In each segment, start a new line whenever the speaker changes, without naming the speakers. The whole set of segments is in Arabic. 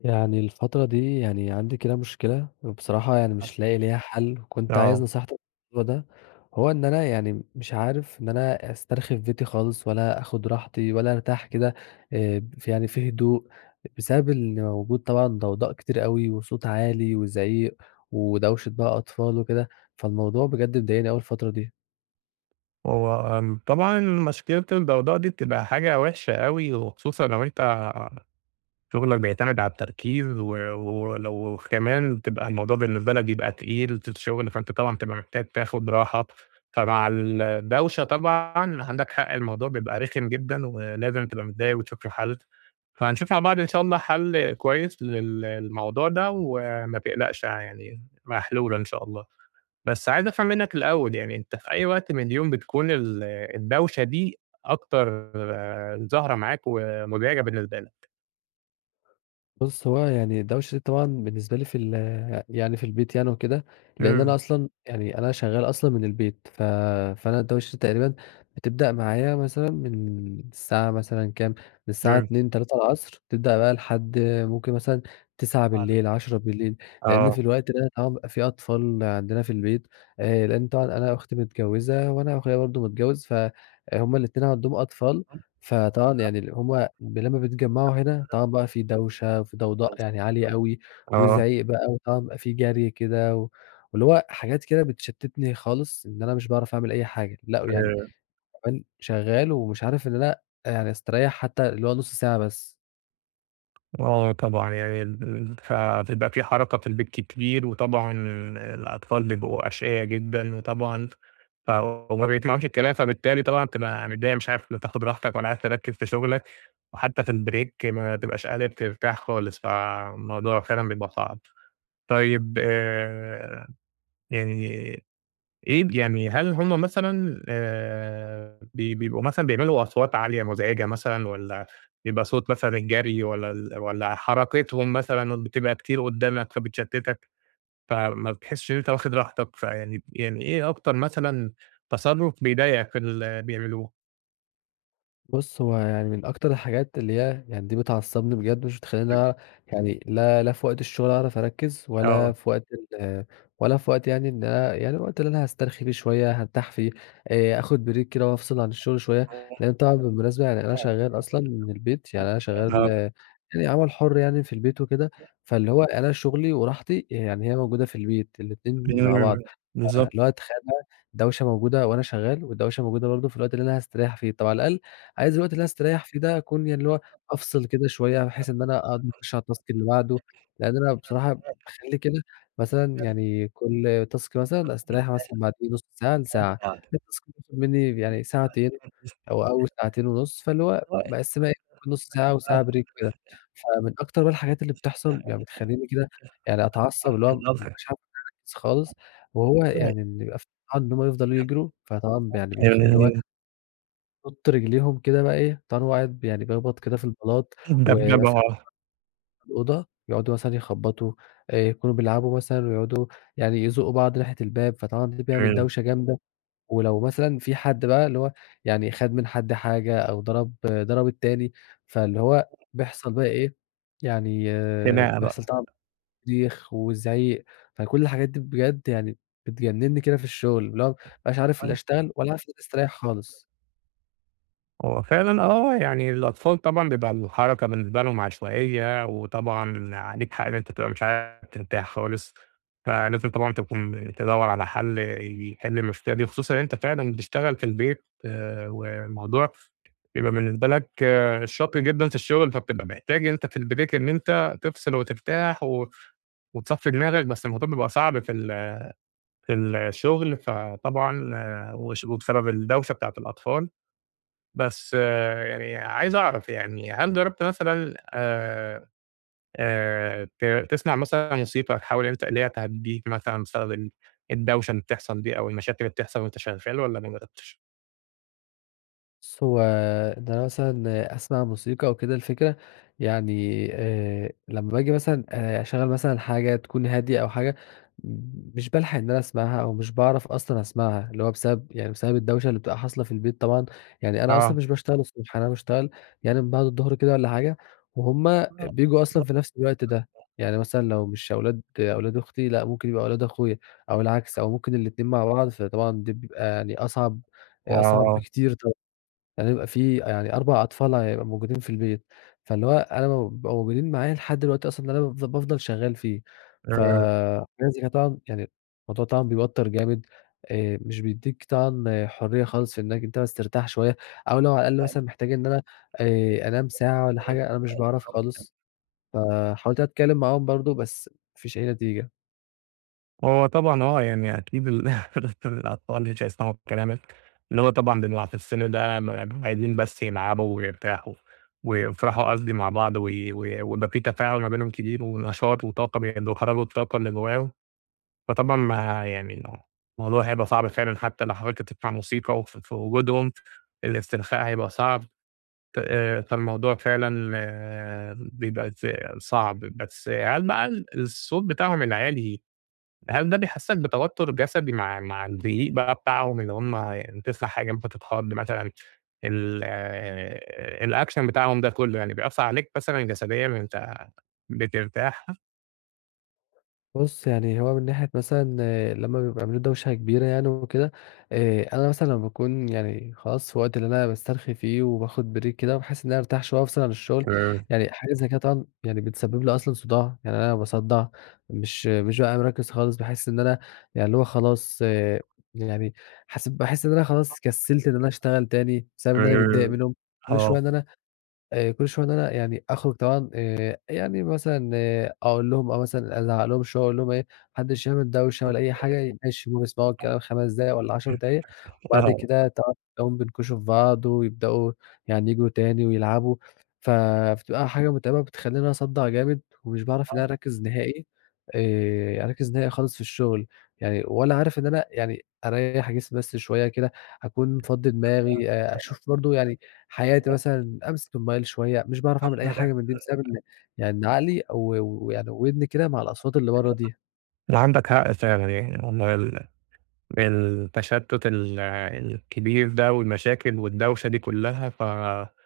يعني الفترة دي يعني عندي كده مشكلة، وبصراحة يعني
آه.
مش لاقي ليها حل، كنت عايز
آه.
نصيحتك في الموضوع ده، هو إن أنا يعني مش عارف إن أنا أسترخي في بيتي خالص ولا آخُد راحتي ولا أرتاح كده، آآ يعني في هدوء بسبب اللي موجود طبعًا ضوضاء كتير أوي وصوت عالي وزعيق ودوشة بقى أطفال وكده، فالموضوع بجد مضايقني أوي الفترة دي.
هو أن طبعًا مشكلة الضوضاء دي بتبقى حاجة وحشة أوي وخصوصًا لو أنت شُغلَك بيعتمد على التركيز، و ولو كمان بتبقى الموضوع بالنسبة لَك بيبقى تقيل ت ت الشغل فأنت طبعًا بتبقى محتاج تاخُد راحة، فمع الدوشة طبعًا عندَك حق الموضوع بيبقى رخم جدًا، ولازم تبقى متضايق وتشوف له حل فهنشوف مع بعض إن شاء الله حل كويس للموضوع ده وما تقلقش يعني محلولة إن شاء الله، بس عايز أفهم منَّك الأول يعني أنت في أي وقت من اليوم بتكون ال الدوشة دي أكتر ظاهرة معاك ومُزعجة بالنسبة لَك؟
بُصّ، هو يعني الدوشة طبعًا بالنسبة لي في ال يعني في البيت يعني وكده، لأن أنا
إمم.
أصلًا يعني أنا شغّال أصلًا من البيت ف فأنا الدوشة دي تقريبًا بتبدأ معايا مثلًا من الساعة مثلًا كام من الساعة
إمم.
14:00 15:00 تبدأ بقى لحد ممكن مثلًا تِسعة
آه د
بالليل 22:00، لأن
آه.
في الوقت آه بيبقى في أطفال عندنا في البيت، آآ لإن طبعًا أنا أختي متجوّزة وأنا أخويا برضه متجوّز، فهُم الاتنين عندهم أطفال، فطبعًا يعني هُم لمّا بيتجمعوا هنا طبعًا بقى في دوشة وفي ضوضاء يعني عالية أوي
آه.
وزعيق بقى وطبعًا بيبقى في جري كده، واللي هو حاجات كده بتشتتني خالص إن أنا مش باعرف أعمل أي حاجة، لأ ويعني
آآ
كمان شغّال ومش عارف إن أنا يعني أستريّح حتّى اللي هو نُص ساعة بس.
آه طبعًا، يعني فتبقى في حركة في البيت كتير، وطبعًا ال الأطفال بيبقوا أشْقيا جدًا، وطبعًا ف وما بيسمعوش الكلام. فبالتالي طبعًا بتبقى متضايق، مش عارف لا تاخد راحتك، ولا عارف تركز في شغلك، وحتى في الbreak ما تبقاش قادر ترتاح خالص. فالموضوع فعلًا بيبقى صعب. طيب، آآ يعني إيه يعني هل هُم مثلًا آآ ب بيبقوا مثلًا بيعملوا أصوات عالية مزعجة مثلًا، والّا بيبقى صوت مثلًا الجري، والّا ال والّا حركتهم مثلًا بتبقى كتير قدامك، فبتشَتّتك، فما بتحسّش إن أنت واخد راحتك، فيعني يعني إيه أكتر مثلًا تصرف بيضايقك في اللي بيعملوه؟
بُص، هو يعني من أكتر الحاجات اللي هي يعني دي بتعصّبني بجد، مش
إمم.
بتخلّيني يعني لا لا في وقت الشغل أعرف أركّز، ولا
آه.
في وقت ال ولا في وقت يعني إن أنا يعني الوقت اللي أنا هاسترخي فيه شوية، هارتاح فيه، آآ آخد Break كده وأفْصل عن الشغل شوية، لأنه طبعًا بالمناسبة يعني أنا شغال أصلًا من البيت، يعني أنا شغال
آه.
يعني عمل حُر، يعني في البيت وكده، فاللي هو أنا شغلي وراحتي يعني هي موجودة في البيت، الإتنين مع
امم،
بعض، ف
بالضبط.
اللي هو تخيّل بقى، دوشة موجودة وأنا شغال، ودوشة موجودة برضه في الوقت اللي أنا هاستريّح فيه. طَب على الأقل عايز الوقت اللي أنا هاستريّح فيه ده أكون يعني اللي هو أفْصل كده شوية، بحيث إن أنا أقدر أخُش على الtask اللي بعده. لأن أنا بصراحة باخلّي كده مثلًا يعني كل task، مثلًا أستريّح مثلًا بعديه بنُص ساعة لساعة. بيبقى مثلًا مطلوب منّي يعني ساعتين أو أول ساعتين ونُص، فاللي هو باقسّمها إيه ما بين نُص ساعة وساعة break كده. فمن أكتر بقى الحاجات اللي بتحصل يعني، بتخلّيني كده يعني أتعصّب، اللي هو مش عارف إن أركز خالص، وهو
[unintelligible]
يعني إن بيبقى في حد إن هُم يفضلوا يجروا، فطبعًا يعني بيخ اللي هو
امم.
بيحطوا رجليهم كده بقى، إيه، [unintelligible] واحد يعني بيخْبط كده في البلاط،
الدبْدَبَة
ومثلًا على
آه.
باب الأوضة، يقعدوا مثلًا يخبّطوا. آآ يكونوا بيلعبوا مثلًا، ويقعدوا يعني يزقّوا بعض ناحية الباب. فطبعًا ده بيعمل
إمم.
دوشة جامدة. ولو مثلًا في حد بقى اللي هو يعني خد من حد حاجة، أو ضرب ضرب التاني، فاللي هو بيحصل بقى إيه، يعني
خناقة
بيحصل
بقى.
طبعًا صريخ وِزْعيق، فكل الحاجات دي بجد يعني بتجنّني كده في الشغل، اللي هو ما بابقاش عارف لا اشتغل
[unintelligible]
ولا عارف أفوت استريّح خالص.
هو فعلًا، آه يعني الأطفال طبعًا بيبقى الحركة بالنسبة لهم عشوائية، وطبعًا عليك حق، إن أنت تبقى مش عارف ترتاح خالص. فلازم طبعًا تكون تدوّر على حل يحل المشكلة دي، خصوصًا أنت فعلًا بتشتغل في البيت. آآ والموضوع بيبقى بالنسبة لك شاق جدًا في الشغل، فبتبقى محتاج إن أنت في الBreak إن أنت تفْصل وترتاح و وتصفّي دماغك، بس الموضوع بيبقى صعب في ال في الشغل، فطبعًا وش وبسبب الدوشة بتاعة الأطفال. بس يعني عايز أعرف يعني، هل جرّبت مثلًا آآ آآ ت تسمع مثلًا موسيقى، تحاول إن أنت اللي هي تهدّيك مثلًا بسبب ال الدوشة اللي بتحصل دي، أو المشاكل اللي بتحصل وأنت شغال، والّا ما جرّبتش؟
بُصّ، هو ده مثلًا أسمَع موسيقى أو كده، الفكرة يعني آآ، لمّا باجي مثلًا آآ أشغّل مثلًا حاجة تكون هادية أو حاجة مش بالحَق إن أنا أسمَعها أو مش باعرَف أصلًا أسمَعها، اللي هو بسبب، يعني بسبب الدوشة اللي بتبقى حاصلة في البيت طبعًا، يعني أنا أصلًا
آه.
مش باشتغل الصبح، أنا باشتغل يعني من بعد الضُّهر كده والّا حاجة وهُم
لا،
بييجوا أصلًا
لا.
في نَفْس الوقت ده، يعني مثلًا لو مش أولاد أولاد أختي، لأ ممكن يبقى أولاد أخويا أو العكس أو ممكن الاتنين مع بعض، فطبعًا دي بتبقى يعني أصعَب، أصعَب
آه.
بكتير طبعًا، يعني يبقى في يعني 4 أطفال ع يبقوا موجودين في البيت، فاللي هو أنا لمّا بيبقوا موجودين معايا لحد الوقت أصلًا اللي أنا بافضَل شغّال فيه،
إمم.
فلازم أنا طبعًا يعني الموضوع طبعًا بيوتّر جامد آآ، مش بيدّيك طبعًا حُرّية خالص في إنك أنت بس ترتاح شوية أو لو على الأقل مثلًا محتاج إن أنا آآ أنام ساعة والّا حاجة، أنا مش باعرَف
[unintelligible]
خالص، فحاولت أتكلّم معاهم برضه بس ما فيش أي نتيجة.
هو طبعًا، هو يعني أكيد ال الأطفال مش هيسمَعوا كلامك، إن هو طبعًا [unintelligible] في السِّن ده عايزين بس يلعبوا ويرتاحوا ويفرَحوا قصدي مع بعض و ويبقى في تفاعُل ما بينهم كبير ونشاط وطاقة بي وبيخرّجوا الطاقة اللي جوّاهم، فطبعًا ما يعني الموضوع هيبقى صعب فعلًا حتى لو حاولت تسمَع موسيقى ف في وجودهم الإسترخاء هيبقى صعب ت آآ فالموضوع فعلًا بيبقى ز صعب، بس هل بقى ال الصوت بتاعهم العالي، هل ده بيحسّسك بتوتُّر جسدي مع مع الزعيق بقى بتاعهم إن هُم تسمَع حاجة ممكن بتتخَض مثلًا ال الAction بتاعهم ده كلّه يعني بيأثّر عليك مثلًا جسديًا وأنت بترتاح؟
بُصّ، يعني هو من ناحية مثلًا لما بيبقى عاملين دوشة كبيرة يعني وكده آآ، أنا مثلًا لمّا باكون يعني خلاص في الوقت اللي أنا باسترخي فيه وباخُد break كده بحيث إن أنا أرتاح شوية وأفصِل عن الشغل،
تمام.
يعني حاجة زي كده طبعًا يعني بتسبب لي أصلًا صُداع، يعني أنا باصدّع، مش مش بابقى مركّز خالص، باحس إن أنا يعني اللي هو خلاص، يعني حس باحس إن أنا خلاص كسّلت إن أنا أشتغل تاني بسبب إن أنا متضايق
تمام
منهُم كل شوية،
آه.
إن أنا، آآ كل شوية إن أنا يعني أخرُج طبعًا آآ، يعني مثلًا أقول لهُم أو مثلًا أزعّق لهم شوية، أقول لهم إيه: "ما حدّش يعمل دوشة
عندك
ولا أي حاجة، ماشي؟" بيسمَعوا الكلام
حق.
5 دقايق والّا 10 دقايق وبعد
آه.
كده تقعُد تلاقيهم بينكُشوا في بعض ويبدؤوا يعني ييجوا تاني ويلعبوا، ف فبتبقى حاجة متعِبة وبتخلّيني أصدّع جامد ومش باعرَف إن
آه.
أنا أركّز نهائي آآ، أركّز نهائي خالص في الشغل يعني ولا عارف إن أنا يعني أريّح جسمي بس شوية كده أكون مفضّي دماغي، أشوف برضه يعني حياتي مثلًا، أمسِك الموبايل شوية، مش باعرَف أعمل أي حاجة من دي بسبب إن يعني عقلي أو يعني وِدني كده مع الأصوات اللي برّه دي.
لا، عندك حق فعلًا يعني، والله ال التشتُّت ال الكبير ده والمشاكل والدوشة دي كلّها فلازم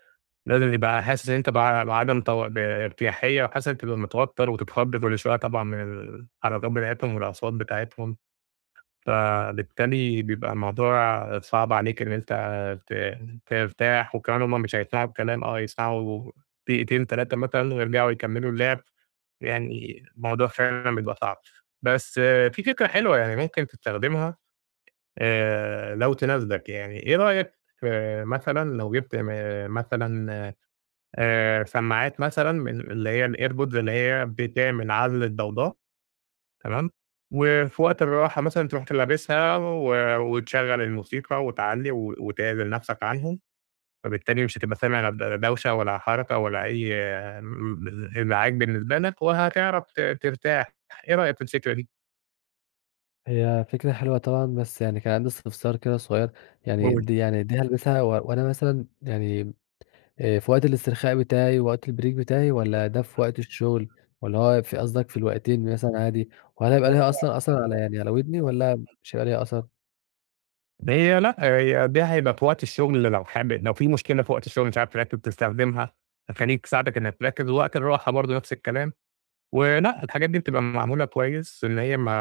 يبقى حاسس إن أنت ب بعدَم ت بارتياحيّة وحاسس تبقى متوتَّر وتتخض كل شوية طبعًا من الحركات بتاعتهم والأصوات بتاعتهم فبالتالي بيبقى الموضوع صعب عليك إن أنت ت ترتاح وكمان هُم مش هيسمَعوا الكلام، آه هيسمَعوا دقيقتين 3 مثلًا ويرجَعوا يكمّلوا اللعب، يعني الموضوع فعلًا بيبقى صعب، بس في فكرة حلوة يعني ممكن تستخدمها آآ لو تناسبك يعني، إيه رأيك في مثلًا لو جِبت مثلًا آآ سمّاعات مثلًا من من اللي هي الairpods اللي هي بتعمل عزْل الضوضاء، تمام، و في وقت الراحة مثلًا ترُوح ت لابسها و وتشغّل الموسيقى وتعلّي و وتعزِل نَفْسك عنهم فبالتالي مش هتبقى سامع ل لا دوشة ولا حركة ولا أي إزعاج بالنسبة لك وهتعرَف ت ترتاح، إيه رأيك في الفكرة دي؟
هي فكرة حلوة طبعًا، بس يعني كان عندي استفسار كده صغير، يعني
قُل.
دي يعني دي هالبسها و وأنا مثلًا يعني آآ في وقت الاسترخاء بتاعي، وقت الbreak بتاعي والّا ده في وقت الشغل، والّا هو في قصدك في الوقتين مثلًا عادي؟ وهل هيبقى ليها أصلًا أثَر على يعني على ودني، والّا مش هيبقى ليها أثَر؟
هي لأ هي دي هيبقى في وقت الشغل لو حابب لو في مشكلة في وقت الشغل مش عارف تركّز تستخدمها، هتخلّيك تساعدك إنك تركّز ووقت الراحة برضه نفس الكلام، ولأ الحاجات دي بتبقى معمولة كويس إن هي ما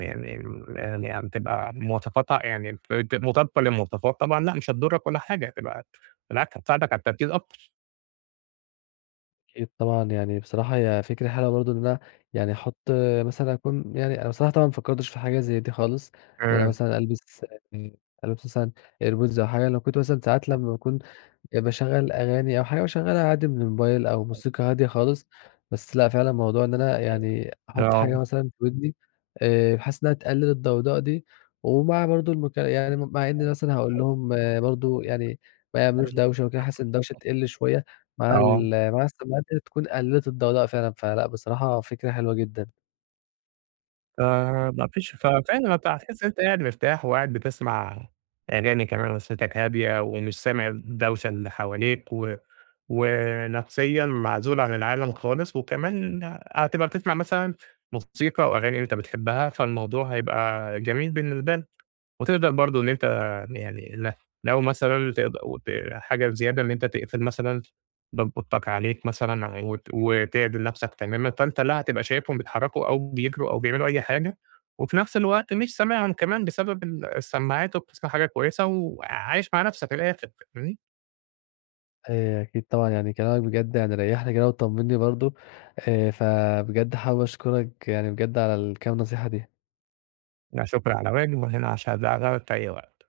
يعني يعني م يعني تبقى مواصفاتها يعني الفر مطابقة للمواصفات، طبعًا لأ مش هتضُرّك ولا حاجة هتبقى بالعكس حتساعدك على التركيز أكتر.
أكيد طبعًا يعني بصراحة هي فكرة حلوة برضه إن أنا يعني أحط مثلًا أكون يعني أنا بصراحة طبعًا ما فكرتش في حاجة زي دي خالص، إن أنا
إمم.
مثلًا ألبس يعني ألبس مثلًا airpods أو حاجة. لو كنت مثلًا ساعات لمّا باكون باشغّل أغاني أو حاجة باشغّلها عادي من الموبايل أو
أيوه.
موسيقى هادية خالص، بس لأ فعلًا الموضوع إن أنا يعني
أيوه.
أحُط
آه.
حاجة مثلًا في ودني آآ بحيث إنها تقلّل الضوضاء دي، ومع برضه المك يعني مع إني مثلًا هاقول لهم برضه يعني ما يعملوش دوشة و كده، بحيث إن الدوشة تِقلّ شوية مع
آه.
ال مع السماعات ديّة تكون قللت الضوضاء فعلًا، فلأ بصراحة فكرة حلوة جدًا.
آآ ما فيش ف فعلًا أنت هتحسّ إن أنت قاعد مرتاح، وقاعد بتسمع أغاني كمان ونفسيّتك هادية، ومش سامع الدوشة اللي حواليك، و ونفسيًا معزول عن العالم خالص، وكمان هتبقى بتسمع مثلًا موسيقى وأغاني أنت بتحبها فالموضوع هيبقى جميل بالنسبة لك، وتقدر برضه إن أنت يعني ل لو مثلًا تقد وت حاجة زيادة إن أنت تقفل مثلًا باب أوضتك عليك مثلًا وت وتِعدل نفسك تمامًا، فأنت لا هتبقى شايفهم بيتحركوا أو بيجروا أو بيعملوا أي حاجة، وفي نفس الوقت مش سامعهم كمان بسبب ال السماعات وبتسمع حاجة كويسة، وعايش مع نفسك من الآخر فاهمني؟
آآ أكيد طبعًا، يعني كلامك بجد يعني ريّحني كده وطمنّي برضه، آآ فبجد حابب أشكرك يعني بجد على الكام نصيحة دي.
لا شكرً على واجب، وأنا هنا عشان [unintelligible] في أي وقت.